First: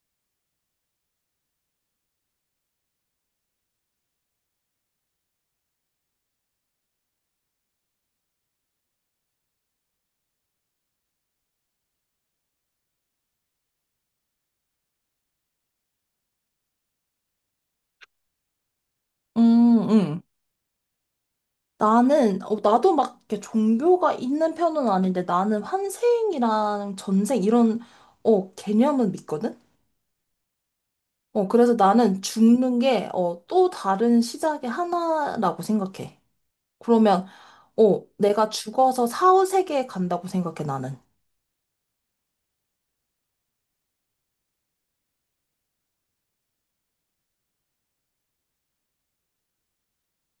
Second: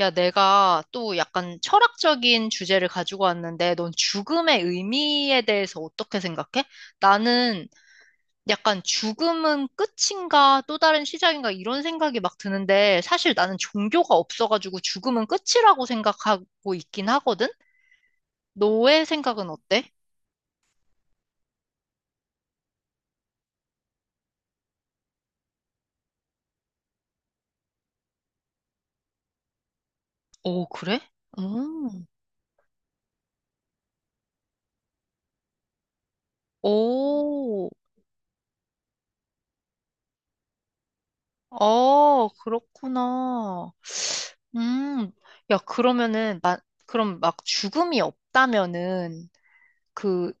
야, 내가 또 약간 철학적인 주제를 가지고 왔는데, 넌 죽음의 의미에 대해서 어떻게 생각해? 나는 약간 죽음은 끝인가 또 다른 시작인가 이런 생각이 막 드는데, 사실 나는 종교가 없어가지고 죽음은 끝이라고 생각하고 있긴 하거든? 너의 생각은 어때? 음, 음. 나도 막 이렇게 종교가 있는 편은 아닌데 나는 환생이랑 전생 이런, 개념은 믿거든? 오, 그래? 그래서 음, 나는 죽는 게, 또 다른 시작의 하나라고 생각해. 그러면, 오, 내가 죽어서 사후세계에 간다고 생각해, 나는. 어, 그렇구나. 음, 야, 그러면은, 나, 그럼 막 죽음이 없다면은, 그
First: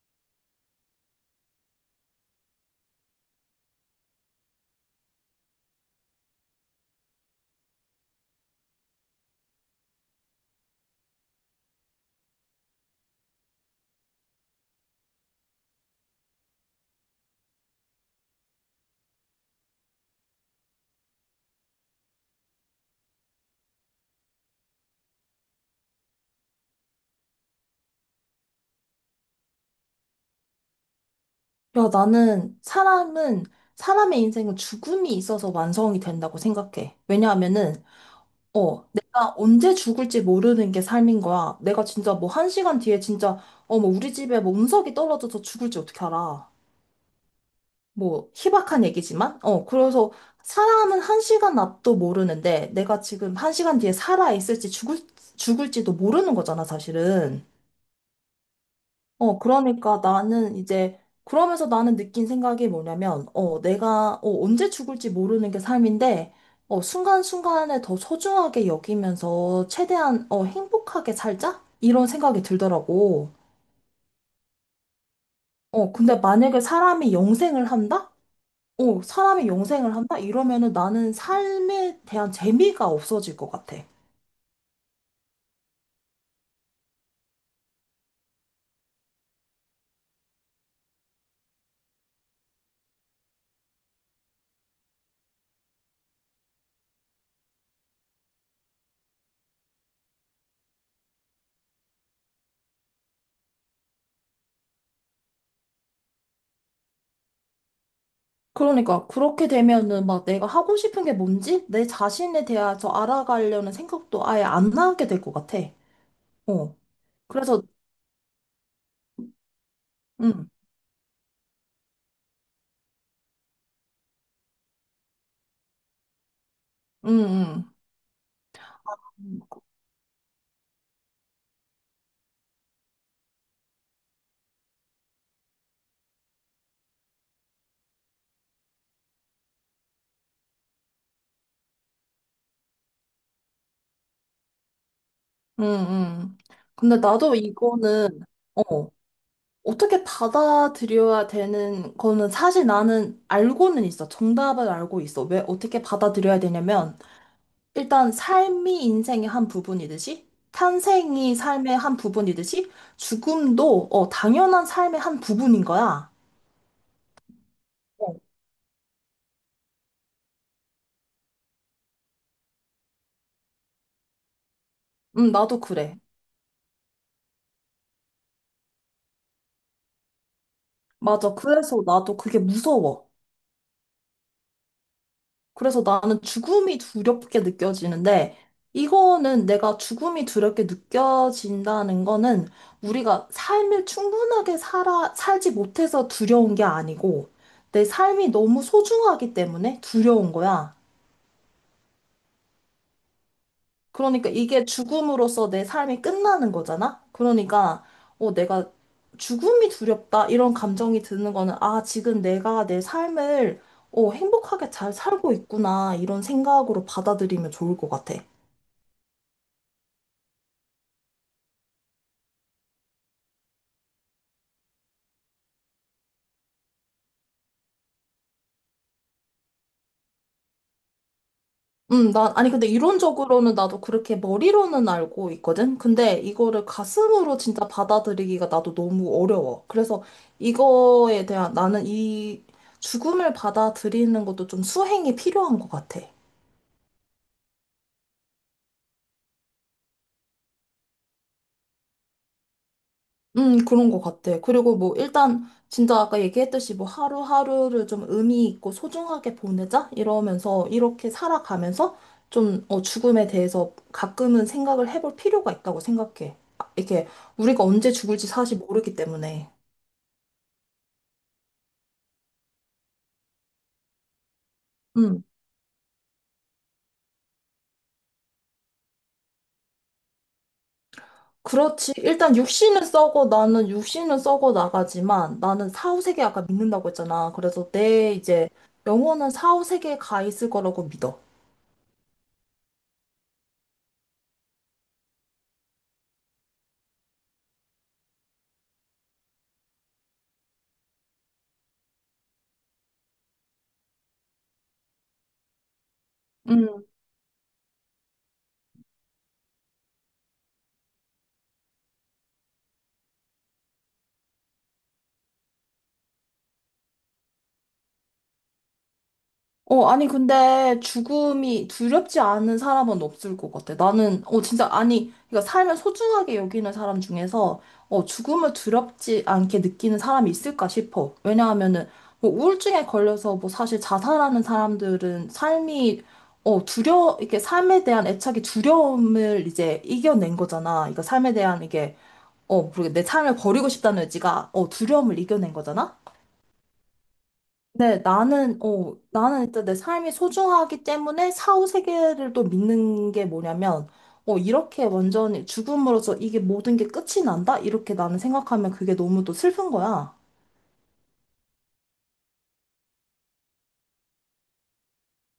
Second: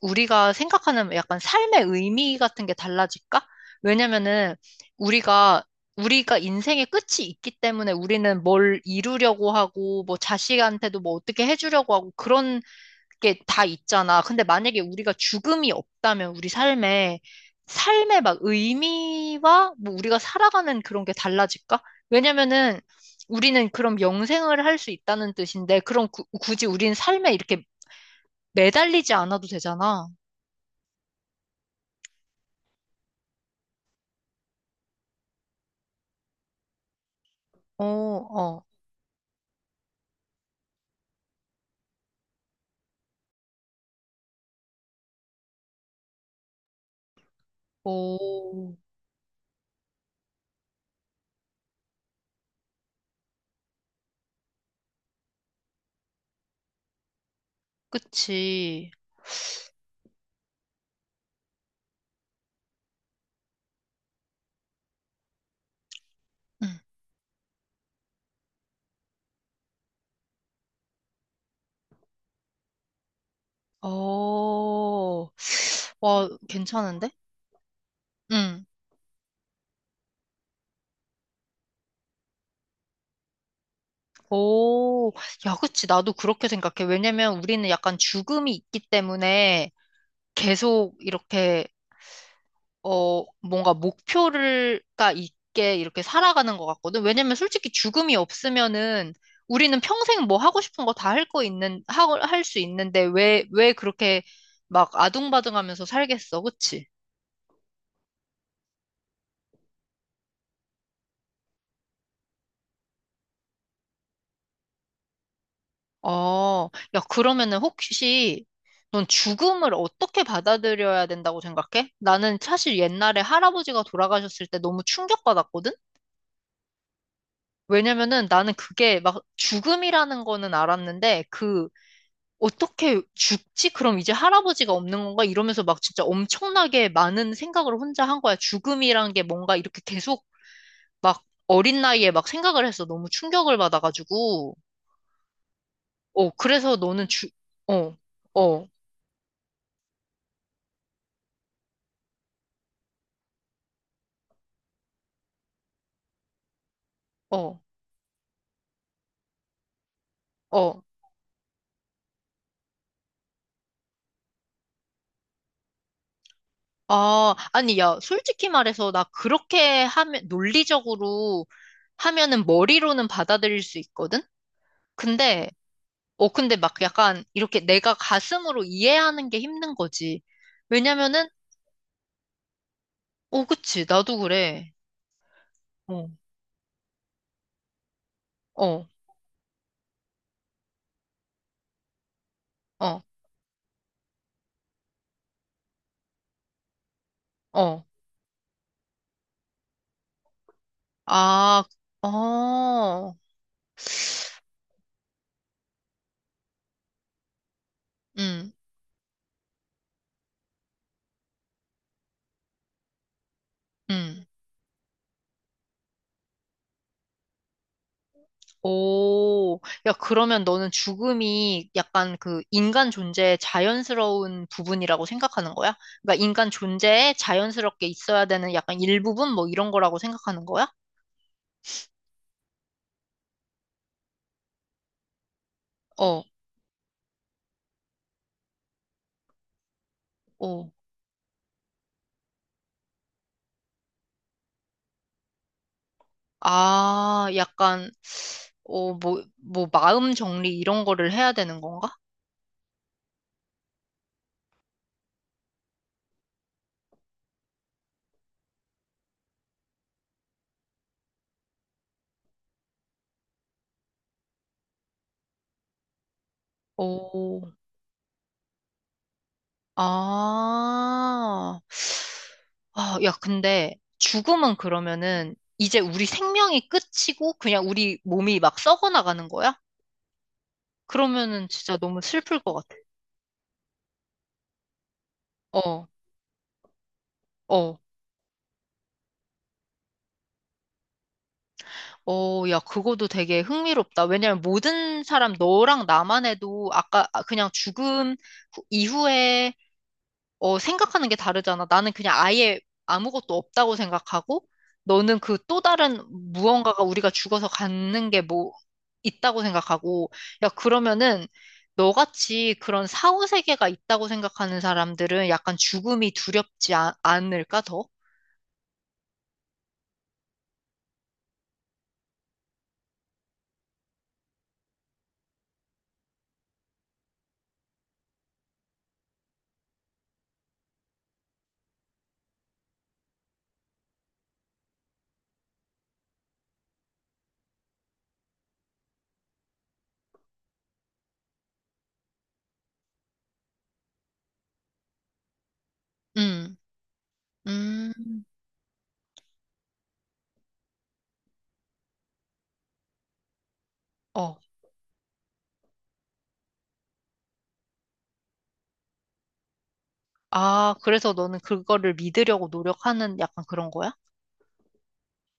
우리가 생각하는 약간 삶의 의미 같은 게 달라질까? 왜냐면은 우리가 우리가 인생의 끝이 있기 때문에 우리는 뭘 이루려고 하고 뭐 자식한테도 뭐 어떻게 해주려고 하고 그런 게 다 있잖아. 근데 만약에 우리가 죽음이 없다면 우리 삶에 삶의 막 의미와 뭐 우리가 살아가는 그런 게 달라질까? 왜냐면은 우리는 그럼 영생을 할 수 있다는 뜻인데 그럼 굳이 우리는 삶에 이렇게 매달리지 않아도 되잖아. 야, 사람의 인생은 죽음이 있어서 완성이 된다고 생각해. 왜냐하면은, 어, 어. 내가 언제 죽을지 모르는 게 삶인 거야. 내가 진짜 뭐 1시간 뒤에 진짜, 뭐 우리 집에 뭐 운석이 떨어져서 죽을지 어떻게 알아. 뭐 오, 희박한 얘기지만, 그래서 사람은 1시간 앞도 모르는데 내가 지금 1시간 뒤에 살아있을지 죽을지도 모르는 거잖아, 사실은. 그치. 그러니까 나는 이제, 그러면서 나는 느낀 생각이 뭐냐면, 내가, 언제 죽을지 모르는 게 삶인데, 응. 순간순간에 더 소중하게 여기면서 최대한, 행복하게 살자? 이런 생각이 들더라고. 어, 근데 와, 만약에 괜찮은데? 사람이 영생을 한다? 응. 사람이 영생을 한다? 이러면은 나는 삶에 대한 재미가 없어질 것 같아. 오, 야, 그치. 나도 그렇게 생각해. 왜냐면 우리는 약간 죽음이 있기 때문에 계속 이렇게 뭔가 목표가 있게 이렇게 살아가는 것 같거든. 왜냐면 솔직히 죽음이 없으면은 우리는 평생 뭐 하고 싶은 거 다 할 거 있는, 할 수 있는데 왜 그렇게 막 아둥바둥하면서 살겠어. 그치? 그러니까 그렇게 되면은 막 내가 하고 싶은 게 뭔지 내 자신에 대해서 알아가려는 생각도 아예 안 나게 될 것 같아. 어, 어. 야, 그러면은 그래서. 혹시 넌 죽음을 어떻게 음, 받아들여야 된다고 생각해? 나는 사실 옛날에 할아버지가 돌아가셨을 때 너무 충격받았거든? 음, 음, 왜냐면은 나는 그게 막 죽음이라는 거는 알았는데 그 어떻게 죽지? 그럼 이제 할아버지가 없는 건가? 이러면서 막 진짜 엄청나게 많은 생각을 혼자 한 거야. 죽음이란 게 뭔가 이렇게 계속 막 어린 나이에 막 생각을 해서 너무 충격을 받아가지고. 음, 어, 음. 그래서 근데 너는 나도 어, 이거는, 어, 어, 어떻게 받아들여야 되는 거는 사실 나는 알고는 있어. 정답을 알고 있어. 왜 어떻게 받아들여야 되냐면, 어, 일단 삶이 인생의 한 부분이듯이, 어. 탄생이 삶의 한 부분이듯이, 죽음도, 당연한 삶의 한 부분인 거야. 아, 아니, 야, 어. 솔직히 말해서 나 그렇게 하면, 논리적으로 하면은 머리로는 받아들일 수 있거든? 근데, 나도 그래. 근데 막 약간 이렇게 내가 가슴으로 이해하는 게 힘든 거지. 왜냐면은 맞아. 그래서 나도 그게 무서워. 어, 그치. 나도 그래. 그래서 어. 나는 죽음이 두렵게 느껴지는데, 어, 이거는 내가 죽음이 두렵게 느껴진다는 거는 어, 우리가 삶을 충분하게 살지 못해서 두려운 게 아니고, 어. 내 삶이 너무 소중하기 때문에 두려운 거야. 아, 어. 그러니까 이게 죽음으로써 내 삶이 끝나는 거잖아? 그러니까, 음, 내가 죽음이 두렵다, 이런 감정이 드는 거는, 아, 지금 내가 내 삶을 음. 행복하게 잘 살고 있구나, 이런 생각으로 받아들이면 좋을 것 같아. 오. 야, 그러면 너는 죽음이 약간 그 인간 존재의 자연스러운 부분이라고 생각하는 거야? 그러니까 인간 존재에 자연스럽게 있어야 되는 약간 일부분 뭐 이런 거라고 생각하는 거야? 아니, 근데 이론적으로는 나도 그렇게 머리로는 알고 있거든? 근데 어, 이거를 가슴으로 진짜 받아들이기가 나도 너무 어려워. 그래서 어. 이거에 대한 나는 이 죽음을 받아들이는 것도 좀 수행이 필요한 것 같아. 아, 약간, 뭐, 마음 정리 이런 거를 해야 되는 건가? 그런 것 같아. 그리고 뭐, 일단, 진짜 아까 얘기했듯이 뭐, 하루하루를 좀 의미 있고 소중하게 보내자? 이러면서, 이렇게 살아가면서, 좀, 죽음에 대해서 가끔은 생각을 해볼 필요가 있다고 생각해. 아, 이게, 오. 우리가 언제 죽을지 사실 모르기 때문에. 아, 아, 야, 근데 죽음은 음, 그러면은 이제 우리 생명이 끝이고 그냥 우리 몸이 막 썩어 나가는 거야? 그러면은 진짜 그렇지. 너무 일단, 슬플 것 같아. 나는 육신은 썩어 나가지만, 나는 어, 사후세계 아까 믿는다고 했잖아. 그래서 어, 내, 이제, 영혼은 사후세계에 가 있을 거라고 믿어. 어, 야, 그거도 되게 흥미롭다. 왜냐면 모든 사람, 너랑 나만 해도 아까 아, 그냥 죽음 이후에 생각하는 게 다르잖아. 나는 그냥 아예 아무것도 없다고 생각하고, 너는 그 또 다른 무언가가 우리가 죽어서 갖는 게 뭐 있다고 생각하고, 야, 그러면은 너같이 그런 사후세계가 있다고 생각하는 사람들은 약간 죽음이 두렵지 않을까, 더? 아니, 근데 죽음이 두렵지 않은 사람은 없을 것 같아. 나는, 진짜, 아니, 그러니까 삶을 소중하게 여기는 사람 중에서, 죽음을 두렵지 않게 느끼는 사람이 있을까 싶어. 왜냐하면은, 뭐, 우울증에 걸려서, 뭐, 사실 자살하는 사람들은 삶이, 이렇게 삶에 대한 애착이 두려움을 이제 이겨낸 거잖아. 그러니까 삶에 대한 이게, 모르겠내 삶을 버리고 싶다는 의지가, 두려움을 이겨낸 거잖아. 음, 음, 네, 나는 일단 내 삶이 소중하기 때문에 사후 세계를 또 믿는 게 뭐냐면, 어. 이렇게 완전히 죽음으로써 이게 모든 게 끝이 난다? 이렇게 나는 생각하면 그게 너무 또 슬픈 거야. 아, 그래서 너는 그거를 믿으려고 노력하는 약간 그런 거야?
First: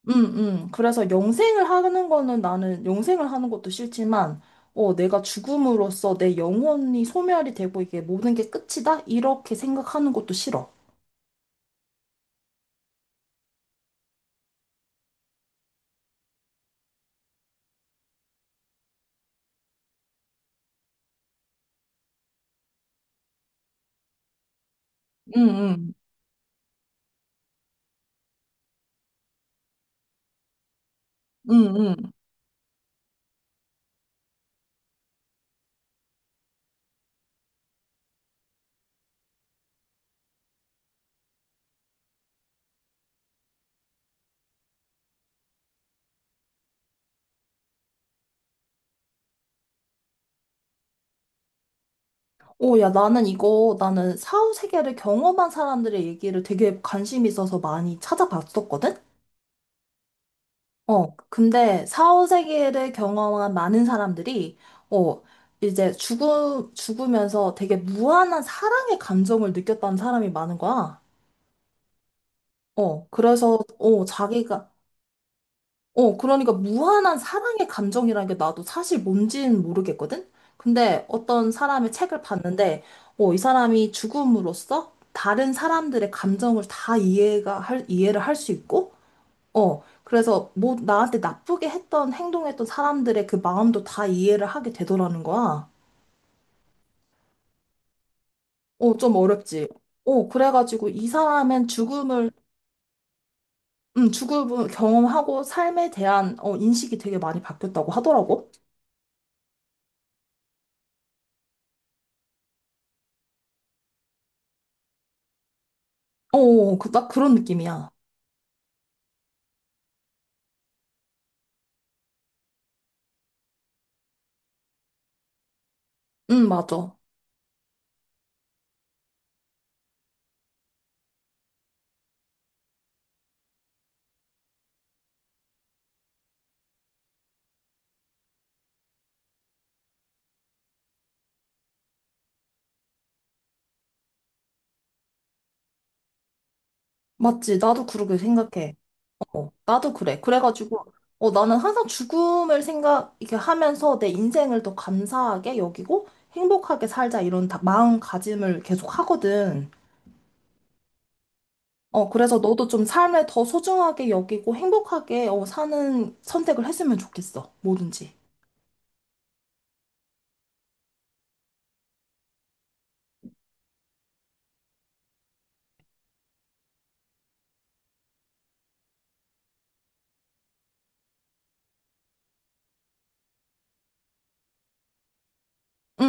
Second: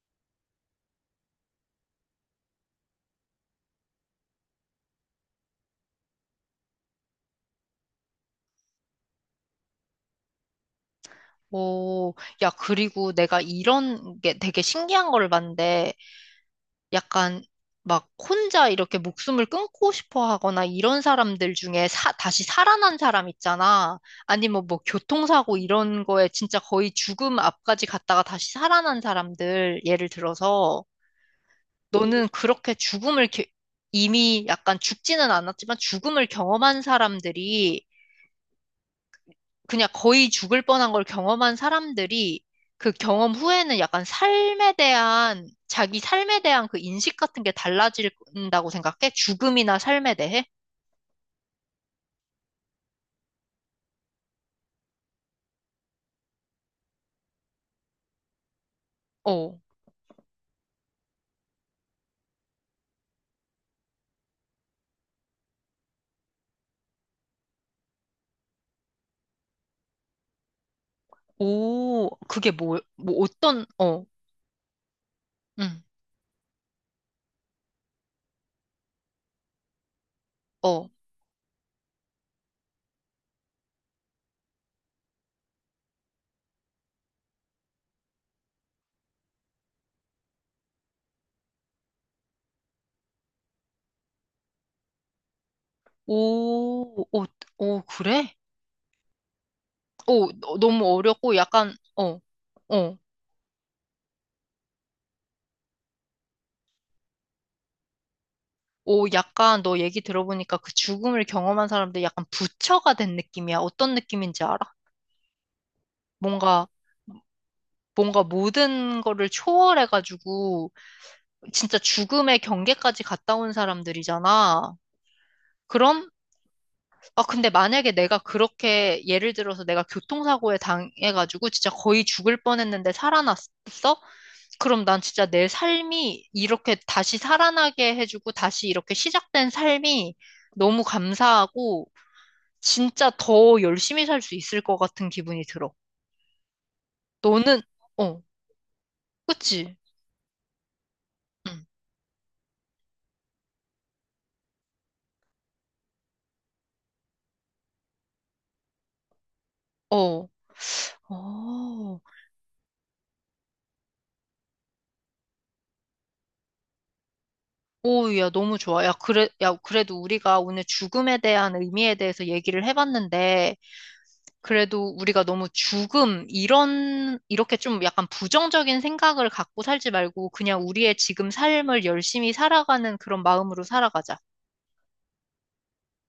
응응. 그래서 영생을 하는 거는 나는 영생을 하는 것도 싫지만, 내가 죽음으로써 내 영혼이 소멸이 되고 이게 모든 게 끝이다? 이렇게 생각하는 것도 싫어. 오, 야, 그리고 내가 이런 게 되게 신기한 거를 봤는데, 약간 막 혼자 이렇게 목숨을 끊고 싶어 하거나 이런 사람들 중에 다시 살아난 사람 있잖아. 아니면 뭐 응, 교통사고 응, 이런 거에 진짜 거의 죽음 앞까지 갔다가 다시 살아난 사람들 예를 들어서 응, 응. 너는 그렇게 죽음을 이미 약간 죽지는 않았지만 죽음을 경험한 사람들이 그냥 거의 죽을 뻔한 걸 경험한 사람들이 그 경험 후에는 약간 삶에 대한, 자기 삶에 대한 그 인식 같은 게 달라진다고 생각해? 죽음이나 삶에 대해? 오, 야, 나는 사후 세계를 경험한 사람들의 얘기를 되게 관심 있어서 많이 찾아봤었거든? 어, 근데 사후 세계를 경험한 많은 사람들이, 어, 이제 죽으면서 되게 무한한 사랑의 감정을 느꼈다는 사람이 많은 거야. 오, 그게 뭐, 어, 뭐 그래서, 어떤, 어, 어, 자기가, 응, 어, 그러니까 무한한 사랑의 감정이라는 게 나도 사실 뭔지는 모르겠거든? 어, 근데 어떤 사람의 책을 봤는데, 이 사람이 죽음으로써 다른 사람들의 감정을 다 이해를 할 수 있고, 그래서 뭐 나한테 행동했던 사람들의 그 마음도 다 이해를 하게 되더라는 거야. 오, 오, 오, 그래? 좀 어렵지. 오, 너무 그래가지고 이 어렵고 사람은 약간, 어, 죽음을, 어. 음, 죽음을 경험하고 삶에 대한, 인식이 되게 많이 바뀌었다고 하더라고. 오, 약간 너 얘기 들어보니까 그 죽음을 경험한 사람들 약간 부처가 된 느낌이야. 어떤 느낌인지 알아? 뭔가 딱 그런 느낌이야. 뭔가 모든 거를 초월해가지고 진짜 죽음의 경계까지 갔다 온 사람들이잖아. 그럼, 응, 맞아. 아, 근데 만약에 내가 그렇게 예를 들어서 내가 교통사고에 당해가지고 진짜 거의 죽을 뻔했는데 살아났어? 그럼 난 진짜 내 삶이 이렇게 다시 살아나게 해주고 다시 이렇게 시작된 삶이 너무 감사하고 진짜 더 열심히 살 수 있을 것 같은 기분이 들어. 맞지. 너는, 나도 그렇게 어, 생각해. 그치? 나도 그래. 그래가지고, 응. 나는 항상 죽음을 생각, 이렇게 하면서 내 인생을 더 감사하게 여기고 행복하게 살자 이런 마음가짐을 계속 하거든. 어. 어. 그래서 너도 좀 삶을 더 소중하게 여기고 행복하게, 사는 선택을 했으면 좋겠어. 뭐든지. 오, 야, 응. 너무 좋아. 야, 그래, 야, 그래도 우리가 오늘 죽음에 대한 의미에 대해서 얘기를 해봤는데, 그래도 우리가 너무 죽음, 이런, 이렇게 좀 약간 부정적인 생각을 갖고 살지 말고, 그냥 우리의 지금 삶을 열심히 살아가는 그런 마음으로 살아가자.